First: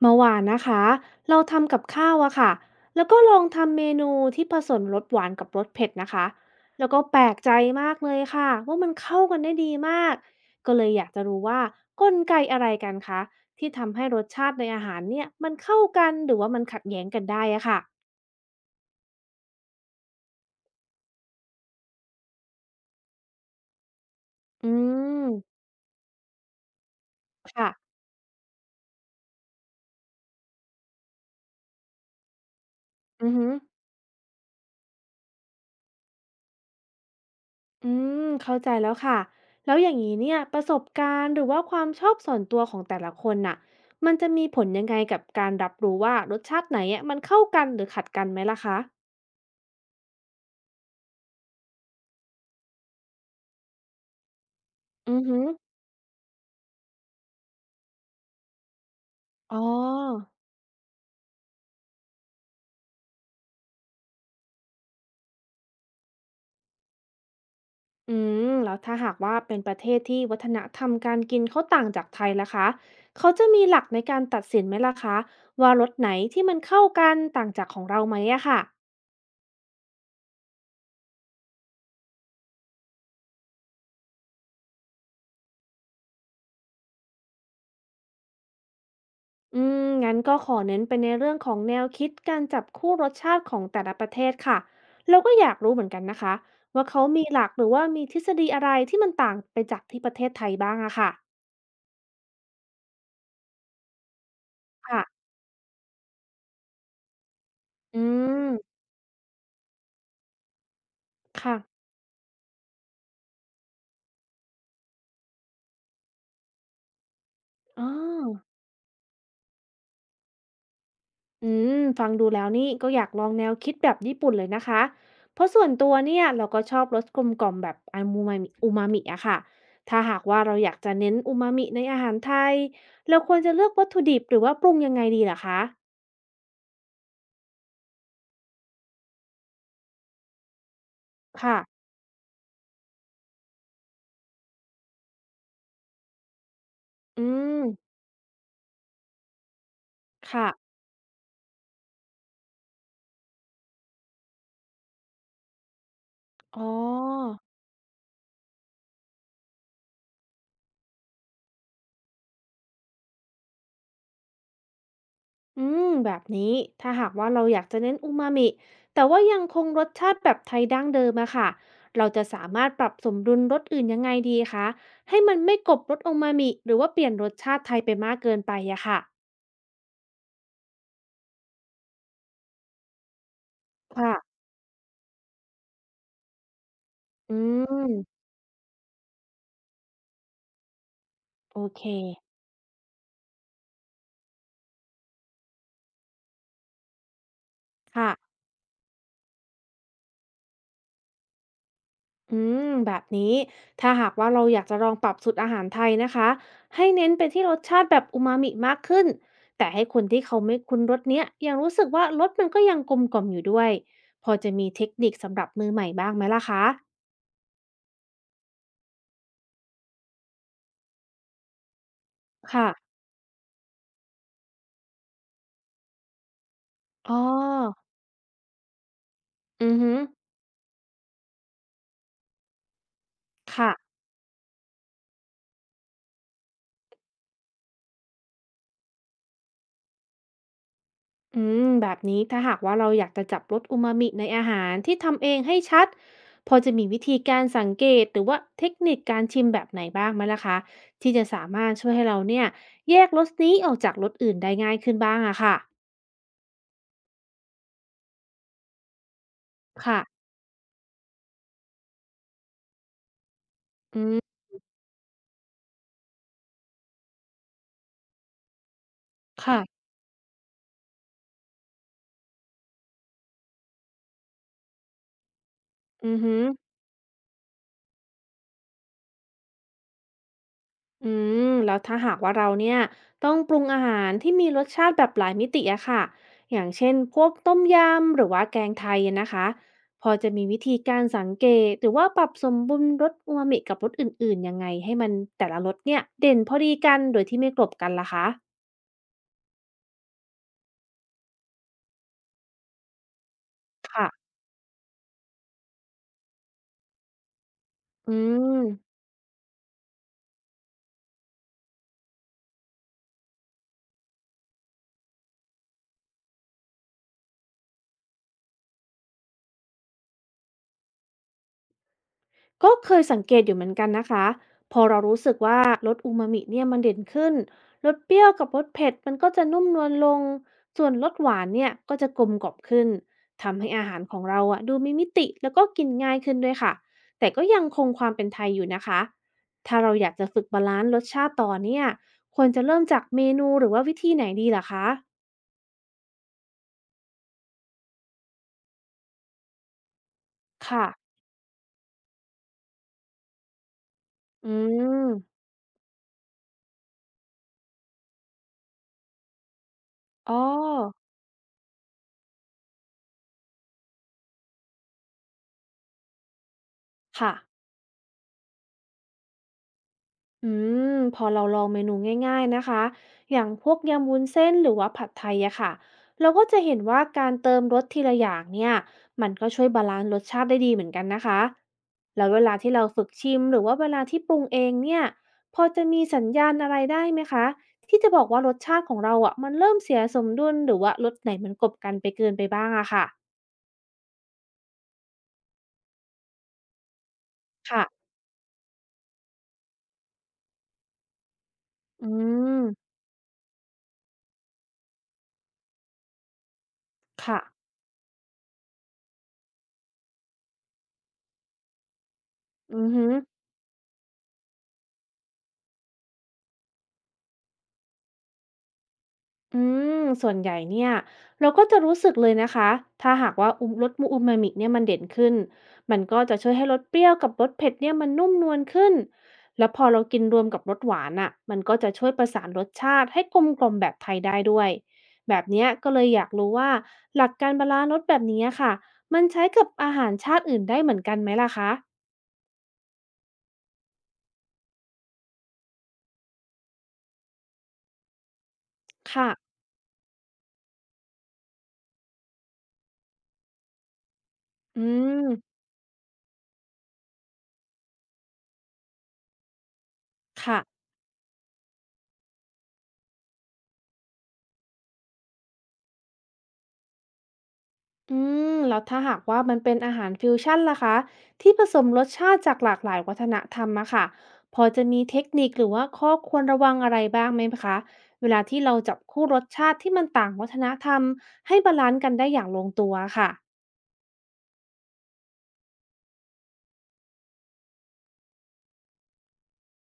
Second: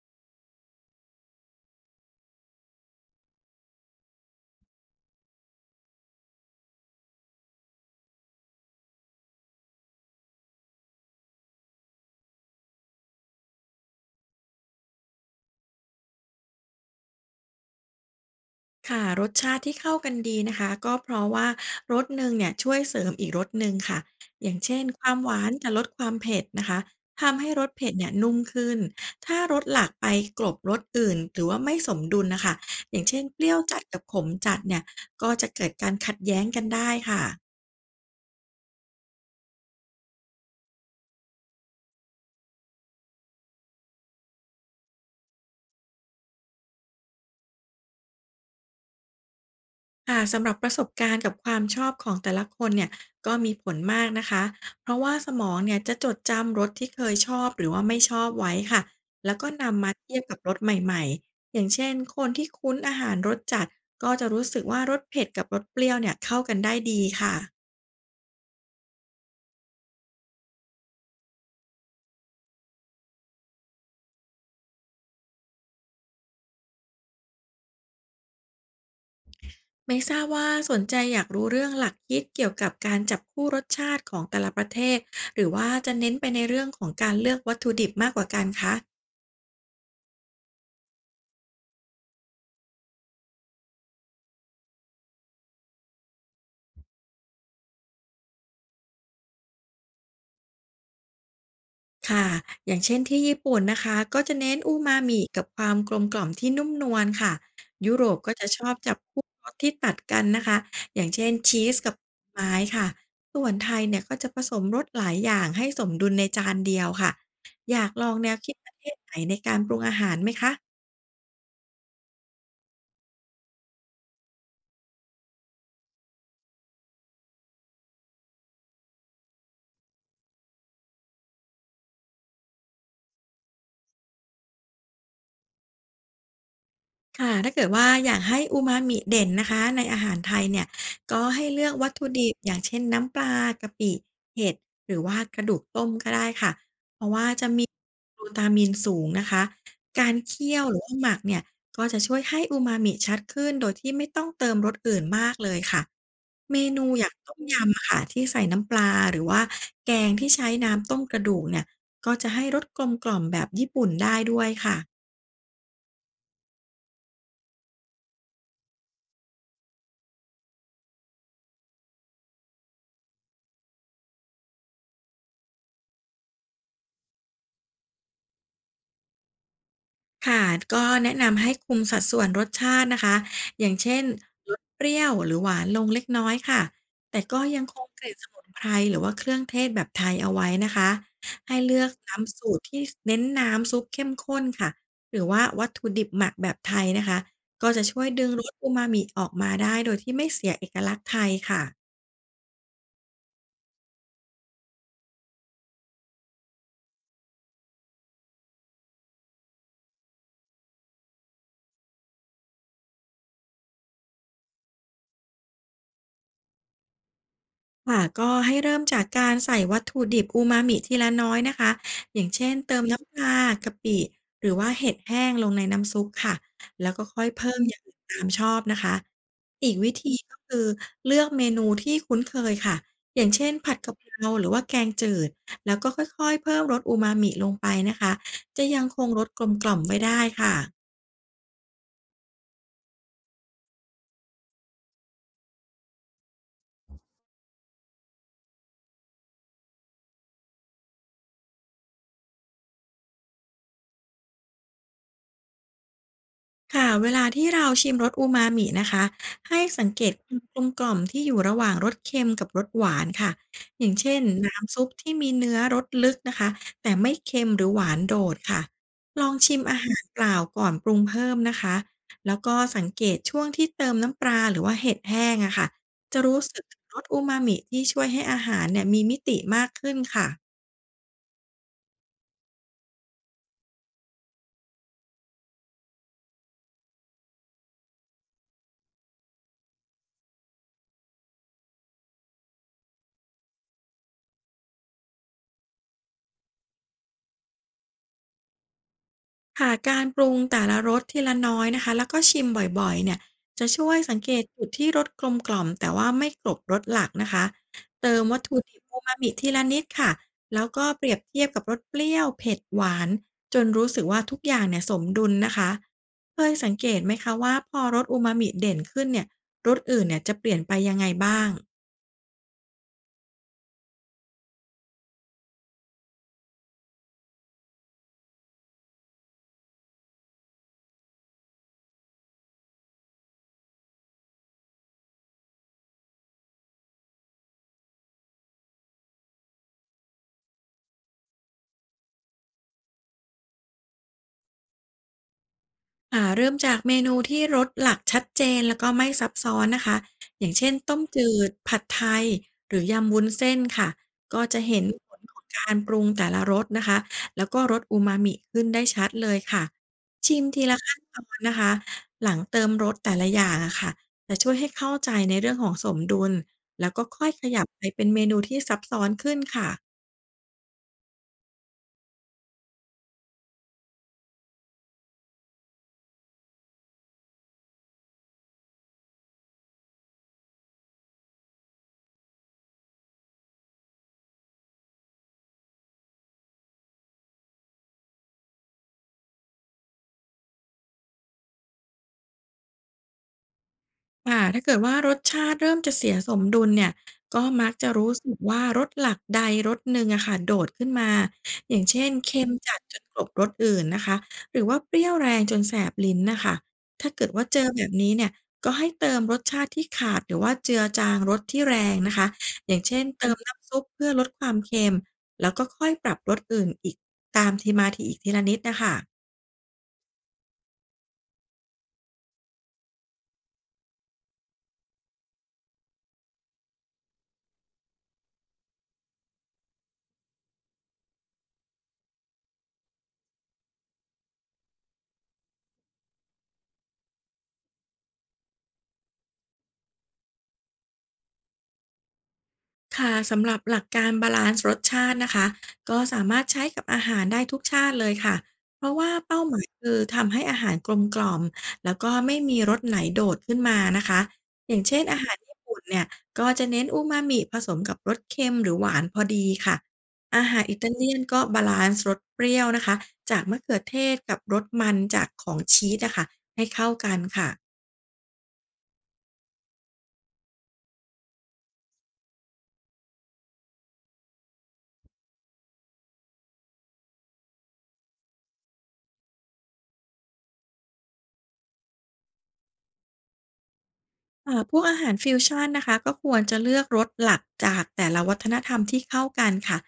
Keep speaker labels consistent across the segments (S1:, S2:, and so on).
S1: เมื่อวานนะคะเราทำกับข้าวอะค่ะแล้วก็ลองทำเมนูที่ผสมรสหวานกับรสเผ็ดนะคะแล้วก็แปลกใจมากเลยค่ะว่ามันเข้ากันได้ดีมากก็เลยอยากจะรู้ว่ากลไกอะไรกันคะที่ทำให้รสชาติในอาหารเนี่ยมันเข้ากันหรือว่ามันขัดแย้งกันได้อะค่ะ
S2: ค่ะรสชาติที่เข้ากันดีนะคะก็เพราะว่ารสหนึ่งเนี่ยช่วยเสริมอีกรสหนึ่งค่ะอย่าง
S1: อื
S2: เช่นความ
S1: ม
S2: หวานจะลดความเผ็ดนะคะทำให้รสเผ็
S1: ค่ะ
S2: ดเนี่ยนุ่มขึ้นถ้ารสหลักไปกลบรสอื่นหรือว่าไม่สมดุลนะคะอย่างเช่น
S1: อือ
S2: เป
S1: ฮึ
S2: รี้ยวจัดกับขมจัดเนี่ยก็จะเกิดการขัดแย้งกันได้ค่ะ
S1: อืมเข้าใจแล้วค่ะแล้วอย่างนี้เนี่ยประสบการณ์หรือว่าความชอบส่วนตัวของแต่ละคนน่ะมันจะมีผลยังไงกับการรับรู้ว่ารสชาติไหนอะมันเข้ากันหรือขัดกันไหมล่ะคะ
S2: ค่ะสำหรับประสบการณ์กับความชอบของแต่ละคนเนี่ยก็มีผลมากนะคะเพราะว่า
S1: อือ
S2: ส
S1: หื
S2: ม
S1: อ
S2: องเนี่ยจะจดจำรสที่เคยชอบหรือว่าไม่ชอบไว้ค่ะแล้วก็
S1: อ๋อ
S2: นำมาเทียบกับรสใหม่ๆอย่างเช่นคนที่คุ้นอาหารรสจัดก็จะรู้สึกว่ารสเผ็ดกับรสเปรี้ยวเนี่ยเข้ากันได้ดีค่ะ
S1: อืมแล้วถ้าหากว่าเป็นประเทศที่วัฒนธรรมการกินเขาต่างจากไทยล่ะคะเขาจะมีหลักในการตัดสินไหมล่ะคะว่ารสไหนที่มันเข้ากันต่างจากของเราไหมอะค่ะ
S2: ไม่ทราบว่าสนใจอยากรู้เรื่องหลักคิดเกี่ยวกับการจับคู่รสชาติของแต่ละประเทศหรือว่าจะเน้นไปในเรื่องของการเลือกวัตถุดิบมากกว่ากันคะ
S1: อืมงั้นก็ขอเน้นไปในเรื่องของแนวคิดการจับคู่รสชาติของแต่ละประเทศค่ะเราก็อยากรู้เหมือนกันนะคะว่าเขามีหลักหรือว่ามีทฤษฎีอะไรที่มันต่างไปจากที่ประเทศไทยบ้างอะค่ะ
S2: ค่ะอย่างเช่นที่ญี่ปุ่นนะคะก็จะเน้นอูมา
S1: ค่ะ
S2: มิกับความกลมกล่อมที่นุ่มนวลค่ะยุ
S1: อื
S2: โรปก็จะ
S1: ม
S2: ชอบจับคู่รสที่ตัดกันนะคะอย่างเช่น
S1: ค่ะ
S2: ชีสกับไม้ค่ะส่วนไทยเนี่ยก็จะผสมรสหลายอย่างให้สมดุลในจานเดียวค่ะอ
S1: อ๋อ
S2: ยากลองแนวคิดประเทศไหนในการปรุงอาหารไหมคะ
S1: อืมฟังดูแล้วนี่ก็อยากลองแนวคิดแบบญี่ปุ่นเลยนะคะเพราะส่วนตัวเนี่ยเราก็ชอบรสกลมกล่อมแบบอามูมามิอูมามิอะค่ะถ้าหากว่าเราอยากจะเน้นอูมามิในอาหารไทยเราควรจะเลือกวัตถุดิบหรือว่าปรุงยังไงดีล่ะคะ
S2: ค่ะถ้าเกิดว่าอยากให้อูมามิเด่นนะคะในอาหารไทยเนี่ยก็ให้
S1: ค่ะ
S2: เลือกวัตถุดิบอย่างเช่นน้ำปลากะปิเห็ดหรือว่ากระดูกต้มก็ได้ค่ะเพราะ
S1: อื
S2: ว่าจะ
S1: ม
S2: มีกลูตามินสูงนะคะการ
S1: ค่ะ
S2: เคี่ยวหรือว่าหมักเนี่ยก็จะช่วยให้อูมามิชัดขึ้นโดยที่ไม่ต้องเติมรสอื่นมากเลยค่ะเม
S1: อ๋อ
S2: นูอย่างต้มยำอะค่ะที่ใส่น้ำปลาหรือว่าแกงที่ใช้น้ำต้มกระดูกเนี่ยก็จะให้รสกลมกล่อมแบบญี่ปุ่นได้ด้วยค่ะ
S1: อืม แบบนี้ ถ้าหากว่าเราอยากจะเน้นอูมามิ แต่ว่ายังคงรสชาติแบบไทยดั้งเดิมอะค่ะเราจะสามารถปรับสมดุลรสอื่นยังไงดีคะให้มันไม่กลบรสอูมามิหรือว่าเปลี่ยนรสชาติไทยไปมากเกินไปอะค่ะ
S2: ค่ะก็แนะนำให้คุมสัดส่วนรสชาตินะคะอย่างเช่น
S1: ค่ะ
S2: ลดเปรี้ยวหรือหวานลงเล็กน้อยค่ะแต่
S1: อื
S2: ก็ยังคงก
S1: ม
S2: ลิ่นสมุนไพรหรือว่าเครื่องเทศแบบไทยเอาไว้นะคะให้
S1: โอ
S2: เลื
S1: เค
S2: อกน้ำสูตรที่เน้นน้ำซุปเข้มข้นค่ะหรือว่าวัตถุดิบหมักแบบไทยนะคะก็จะช่วย
S1: ค่ะ
S2: ดึงรสอูมามิออกมาได้โดยที่ไม่เสียเอกลักษณ์ไทยค่ะ
S1: อืมแบบนี้ถ้าหากว่าเราอยากจะลองปรับสูตรอาหารไทยนะคะให้เน้นไปที่รสชาติแบบอูมามิมากขึ้นแต่ให้คนที่เขาไม่คุ้นรสเนี้ยยังรู้สึกว่ารสมันก็ยังกลมกล่อมอยู่ด้วยพอจะมีเทคนิคสำหรับมือใหม่บ้างไหมล่ะคะ
S2: ค่ะก็ให้เริ่มจากการใส่วัตถุดิบอูมามิทีละน้อยนะคะอย่างเช่น
S1: ค่ะ
S2: เติมน้ำปลากะปิหรือว่าเห็ดแห้งลงในน้ำซุปค่ะแล้วก็
S1: อ๋อ
S2: ค่อยเพิ่มมอย่างอื่นตามชอบนะคะ
S1: อื
S2: อี
S1: อ
S2: ก
S1: ฮึ
S2: วิธีก็คือเลือกเมนูที่คุ้นเคยค่ะอย่างเช่น
S1: ค่ะ
S2: ผัดกะเพราหรือว่าแกงจืดแล้วก็ค่อยๆเพิ่มรสอูมามิลงไปนะคะจะยังคงรสกลมกล่อมไว้ได้ค่ะ
S1: อืมแบบนี้ถ้าหากว่าเราอยากจะจับรสอูมามิในอาหารที่ทำเองให้ชัดพอจะมีวิธีการสังเกตหรือว่าเทคนิคการชิมแบบไหนบ้างไหมล่ะคะที่จะสามารถช่วยให้เราเนี่ยแยกรสนี้ออกจากรสอื่นได้ง่ายขึ้นบ้างอะค่ะ
S2: ค่ะเวลาที่เราชิมรสอูมามินะคะให้สัง
S1: ค่ะ
S2: เกตความกลมกล่อมที่อยู่ระหว่างรสเค็มกับรสหวานค่ะอย่าง
S1: อื
S2: เช่น
S1: ม
S2: น้ำซุปที่มีเนื้อรสลึกนะคะแต่ไม่เค็มหรือหวานโดดค่ะลองชิมอา
S1: ค่ะ
S2: หารเปล่าก่อนปรุงเพิ่มนะคะแล้วก็สังเกตช่วงที่เติมน้ำปลาหรือว่าเห็ดแห้งอะค่ะ
S1: อือ
S2: จะ
S1: ฮึ
S2: รู้สึกถึงรสอูมามิที่ช่วยให้อาหารเนี่ยมีมิติมากขึ้นค่ะ
S1: อืมแล้วถ้าหากว่าเราเนี่ยต้องปรุงอาหารที่มีรสชาติแบบหลายมิติอะค่ะอย่างเช่นพวกต้มยำหรือว่าแกงไทยอะนะคะพอจะมีวิธีการสังเกตหรือว่าปรับสมดุลรสอูมามิกับรสอื่นๆยังไงให้มันแต่ละรสเนี่ยเด่นพอดีกันโดยที่ไม่กลบกันล่ะคะ
S2: ค่ะการปรุงแต่ละรสทีละน้อยนะคะแล้วก็ชิมบ่อยๆเนี่ยจะช่วย
S1: ค่ะ
S2: สังเกตจุดที่รสกลมกล่อมแต่ว่าไม่กลบรสหลักนะคะ
S1: อื
S2: เติมวัตถุ
S1: ม
S2: ดิบอูมามิทีละนิดค่ะแล้วก็เปรียบเทียบกับรสเปรี้ยวเผ็ดหวานจนรู้สึกว่าทุกอย่างเนี่ยสมดุลนะคะเคยสังเกตไหมคะว่าพอรสอูมามิเด่นขึ้นเนี่ยรสอื่นเนี่ยจะเปลี่ยนไปยังไงบ้าง
S1: ก็เคยสังเกตอยู่เหมือนกันนะคะพอเรารู้สึกว่ารสอูมามิเนี่ยมันเด่นขึ้นรสเปรี้ยวกับรสเผ็ดมันก็จะนุ่มนวลลงส่วนรสหวานเนี่ยก็จะกลมกล่อมขึ้นทำให้อาหารของเราอะดูมีมิติแล้วก็กินง่ายขึ้นด้วยค่ะแต่ก็ยังคงความเป็นไทยอยู่นะคะถ้าเราอยากจะฝึกบาลานซ์รสชาติต่อเนี่ยควรจะเริ่มจากเมนูหรือว่าวิธีไหนดีล่ะคะ
S2: ค่ะเริ่มจากเมนูที่รสหลักชัดเจนแล้วก็ไม่ซับซ้อนนะคะอย่างเช่น
S1: ค่ะ
S2: ต้มจืดผัดไทยหรือยำวุ้นเส้นค่ะก็
S1: อื
S2: จะเห็น
S1: ม
S2: ผลของการปรุงแต่ละรสนะคะแล้วก็รสอูมามิขึ้นได้ชัดเลยค่ะ
S1: อ๋อ
S2: ชิมทีละขั้นตอนนะคะหลังเติมรสแต่ละอย่างอะค่ะจะช่วยให้เข้าใจในเรื่องของสมดุลแล้วก็ค่อ
S1: ค่ะ
S2: ยขยับไปเป็นเมนูที่ซับซ้อนขึ้นค่ะ
S1: อืมพอเราลองเมนูง่ายๆนะคะอย่างพวกยำวุ้นเส้นหรือว่าผัดไทยอะค่ะเราก็จะเห็นว่าการเติมรสทีละอย่างเนี่ยมันก็ช่วยบาลานซ์รสชาติได้ดีเหมือนกันนะคะแล้วเวลาที่เราฝึกชิมหรือว่าเวลาที่ปรุงเองเนี่ยพอจะมีสัญญาณอะไรได้ไหมคะที่จะบอกว่ารสชาติของเราอะมันเริ่มเสียสมดุลหรือว่ารสไหนมันกลบกันไปเกินไปบ้างอะค่ะ
S2: ค่ะถ้าเกิดว่ารสชาติเริ่มจะเสียสมดุลเนี่ยก็มัก
S1: ค่ะ
S2: จะรู้สึกว่ารสหลักใดรสหนึ่งอะค่ะโดดขึ้นมาอย่าง
S1: อื
S2: เช่นเค็ม
S1: ม
S2: จัดจนกลบรสอื่นนะคะหรือว่าเปรี้ยวแรงจนแสบลิ้นน่ะค่ะถ้าเกิด
S1: ค่ะ
S2: ว่าเจอแบบนี้เนี่ยก็ให้เติมรสชาติที่ขาดหรือว่าเจือจางรสที่แรงนะคะอย่า
S1: อื
S2: ง
S1: อ
S2: เช่
S1: ฮึ
S2: นเติมน้ำซุปเพื่อลดความเค็มแล้วก็ค่อยปรับรสอื่นอีกตามทีมาทีอีกทีละนิดน่ะค่ะ
S1: อืม ส่วนใหญ่เนี่ยเราก็จะรู้สึกเลยนะคะ ถ้าหากว่ารสอูมามิเนี่ยมันเด่นขึ้น มันก็จะช่วยให้รสเปรี้ยวกับรสเผ็ดเนี่ยมันนุ่มนวลขึ้น แล้วพอเรากินรวมกับรสหวานอ่ะมันก็จะช่วยประสานรสชาติให้กลมกล่อมแบบไทยได้ด้วยแบบเนี้ยก็เลยอยากรู้ว่าหลักการบาลานซ์รสแบบนี้ค่ะมันใช้กับอาหารชาติอื่นได้เหมือนกันไหมล่ะคะ
S2: ค่ะสำหรับหลักการบาลานซ์รสชาตินะคะก็สามารถใช้กับอาหารได้ทุกชาติเลยค่ะเพราะว่าเป้า
S1: ค่ะ
S2: หมายคือทำให้อาหารกลมกล่อมแล้วก็ไม่มีรสไหนโดดขึ้นมานะคะอ
S1: อื
S2: ย่างเช่นอา
S1: ม
S2: หารญี่ปุ่นเนี่ยก็จะเน้นอูมามิผสมกับรสเค็มหรือหวานพอดีค่ะอา
S1: ค่ะ
S2: หารอิตาเลียนก็บาลานซ์รสเปรี้ยวนะคะจากมะเขือเทศกับรสมันจากของชีสนะคะให้เข้ากันค่ะ
S1: อืมแล้วถ้าหากว่ามันเป็นอาหารฟิวชั่นล่ะคะที่ผสมรสชาติจากหลากหลายวัฒนธรรมอะค่ะพอจะมีเทคนิคหรือว่าข้อควรระวังอะไรบ้างไหมคะเวลาที่เราจับคู่รสชาติที่มันต่างวัฒนธรรมให้บาลานซ์กันได้อย่างลงตัวค่ะ
S2: พวกอาหารฟิวชันนะคะก็ควรจะเลือกรสหลักจากแต่ละวัฒนธรรมที่เข้ากันค่ะ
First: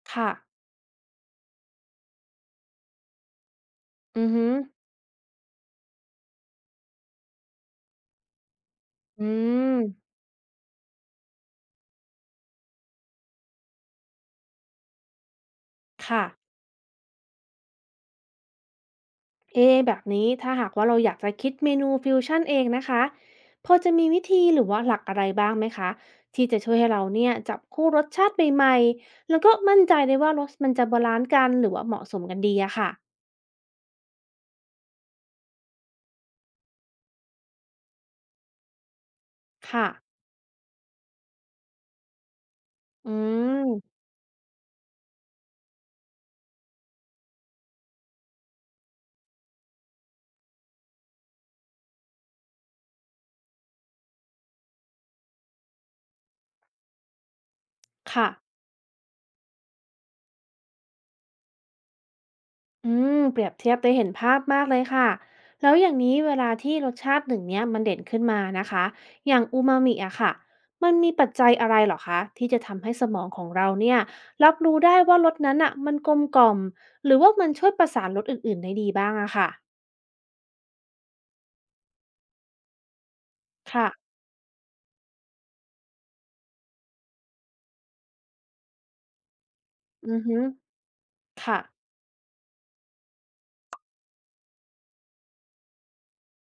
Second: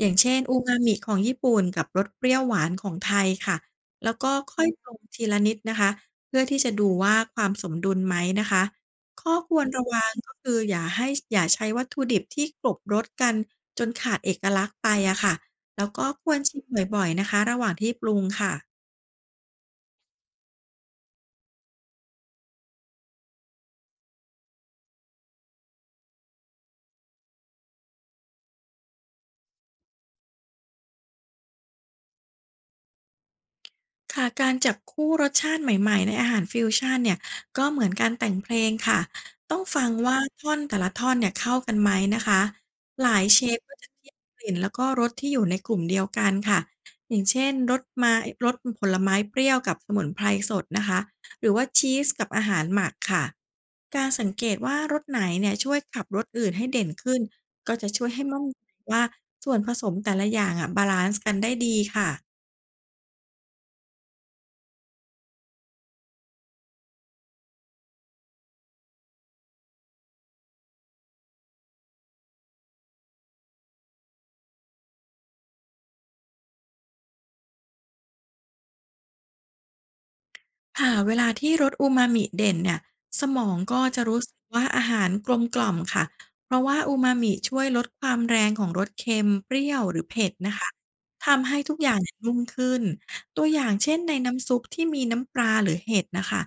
S2: อย่าง
S1: ค่ะ
S2: เช่นอูมามิของญี่ปุ่นกับรสเปรี้ยวหวานของไทยค่ะแล้ว
S1: อือ
S2: ก็
S1: ฮึ
S2: ค่อยปรุงทีละนิดนะคะเพื่อที่จะดูว่าความสมดุลไหมนะคะ
S1: อื
S2: ข้อควร
S1: ม
S2: ระวังก็คืออย่าให้อย่าใช้วัตถุดิบที่กลบรสกันจนขาดเอกลักษณ์ไปอะค่ะแล้วก็
S1: ค่ะ
S2: ควรชิมบ่อยๆนะคะระหว่างที่ปรุงค่ะ
S1: เอะแบบนี้ถ้าหากว่าเราอยากจะคิดเมนูฟิวชั่นเองนะคะพอจะมีวิธีหรือว่าหลักอะไรบ้างไหมคะที่จะช่วยให้เราเนี่ยจับคู่รสชาติใหม่ๆแล้วก็มั่นใจได้ว่ารสมันจะบาลานซ์กันหรือว่าเหมาะสมกันดีอะค่ะ
S2: ค่ะการจับคู่รสชาติใหม่ๆในอาหารฟิวชันเนี่ยก็เหมือนการแต่งเพลงค่ะต้อง
S1: ค่ะ
S2: ฟังว่าท่อนแต่ละท่อนเนี่ยเข้ากันไหมนะคะห
S1: อื
S2: ลายเชฟ
S1: ม
S2: ก็จะเทียบกลิ่นแล้วก็รสที่อยู่ในกลุ่มเดียวกันค่ะอย่างเช่นรสไม้รสผลไม้เปรี้ยวกับสมุนไพรสดนะคะหรือว่าชีสกับอาหารหมักค่ะการสังเกตว่ารสไหนเนี่ยช่วยขับรสอื่นให้เด่นขึ้นก็จะช่วยให้
S1: ค่ะ
S2: มั่นใจว่าส่วนผสมแต่ละอย่างอะบาลานซ์กันได้ดีค่ะ
S1: อืมเปรียบเทียบได้เห็นภาพมากเลยค่ะแล้วอย่างนี้เวลาที่รสชาติหนึ่งเนี้ยมันเด่นขึ้นมานะคะอย่างอูมามิอะค่ะมันมีปัจจัยอะไรเหรอคะที่จะทำให้สมองของเราเนี่ยรับรู้ได้ว่ารสนั้นอะมันกลมกล่อมหรือว่ามันช่วยประสานรสอื่นๆได้ดีบ้างอะค่ะ
S2: ค่ะเวลาที่รสอูมามิเด่นเนี่ยสมองก็
S1: ค่ะ
S2: จะรู้สึกว่าอาหารกลมกล่อมค่ะเพราะว่าอูมามิช่วยลดความแรงของรสเค็มเปรี้ยวหรือ
S1: อือ
S2: เผ็ด
S1: ฮึ
S2: นะคะทำ
S1: ค่ะ
S2: ให้ทุกอย่างเนี่ยนุ่มขึ้นตัวอย่างเช่นในน้ำซุปที่มีน้ำปลาหรือเห็ดนะคะ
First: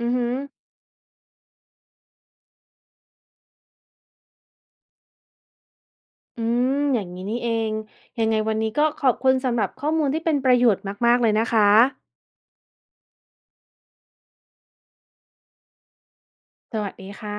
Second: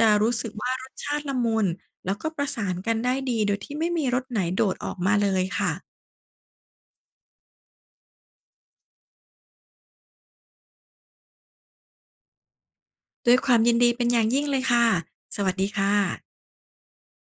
S1: อื
S2: ะ
S1: อฮึ
S2: รู้สึกว่ารสชาติละมุนแล้วก็ประสานกันได้ดีโดยที่ไม่มีรสไหนโดดออกมาเลยค่ะ
S1: อืมอย่างนี้นี่เองยังไงวันนี้ก็ขอบคุณสำหรับข้อมูลที่เป็นประโยชน์มากๆเลยนะคะ
S2: ด้วยความยินดีเป็นอย่างยิ่งเลยค่ะสวัสดีค่ะ
S1: สวัสดีค่ะ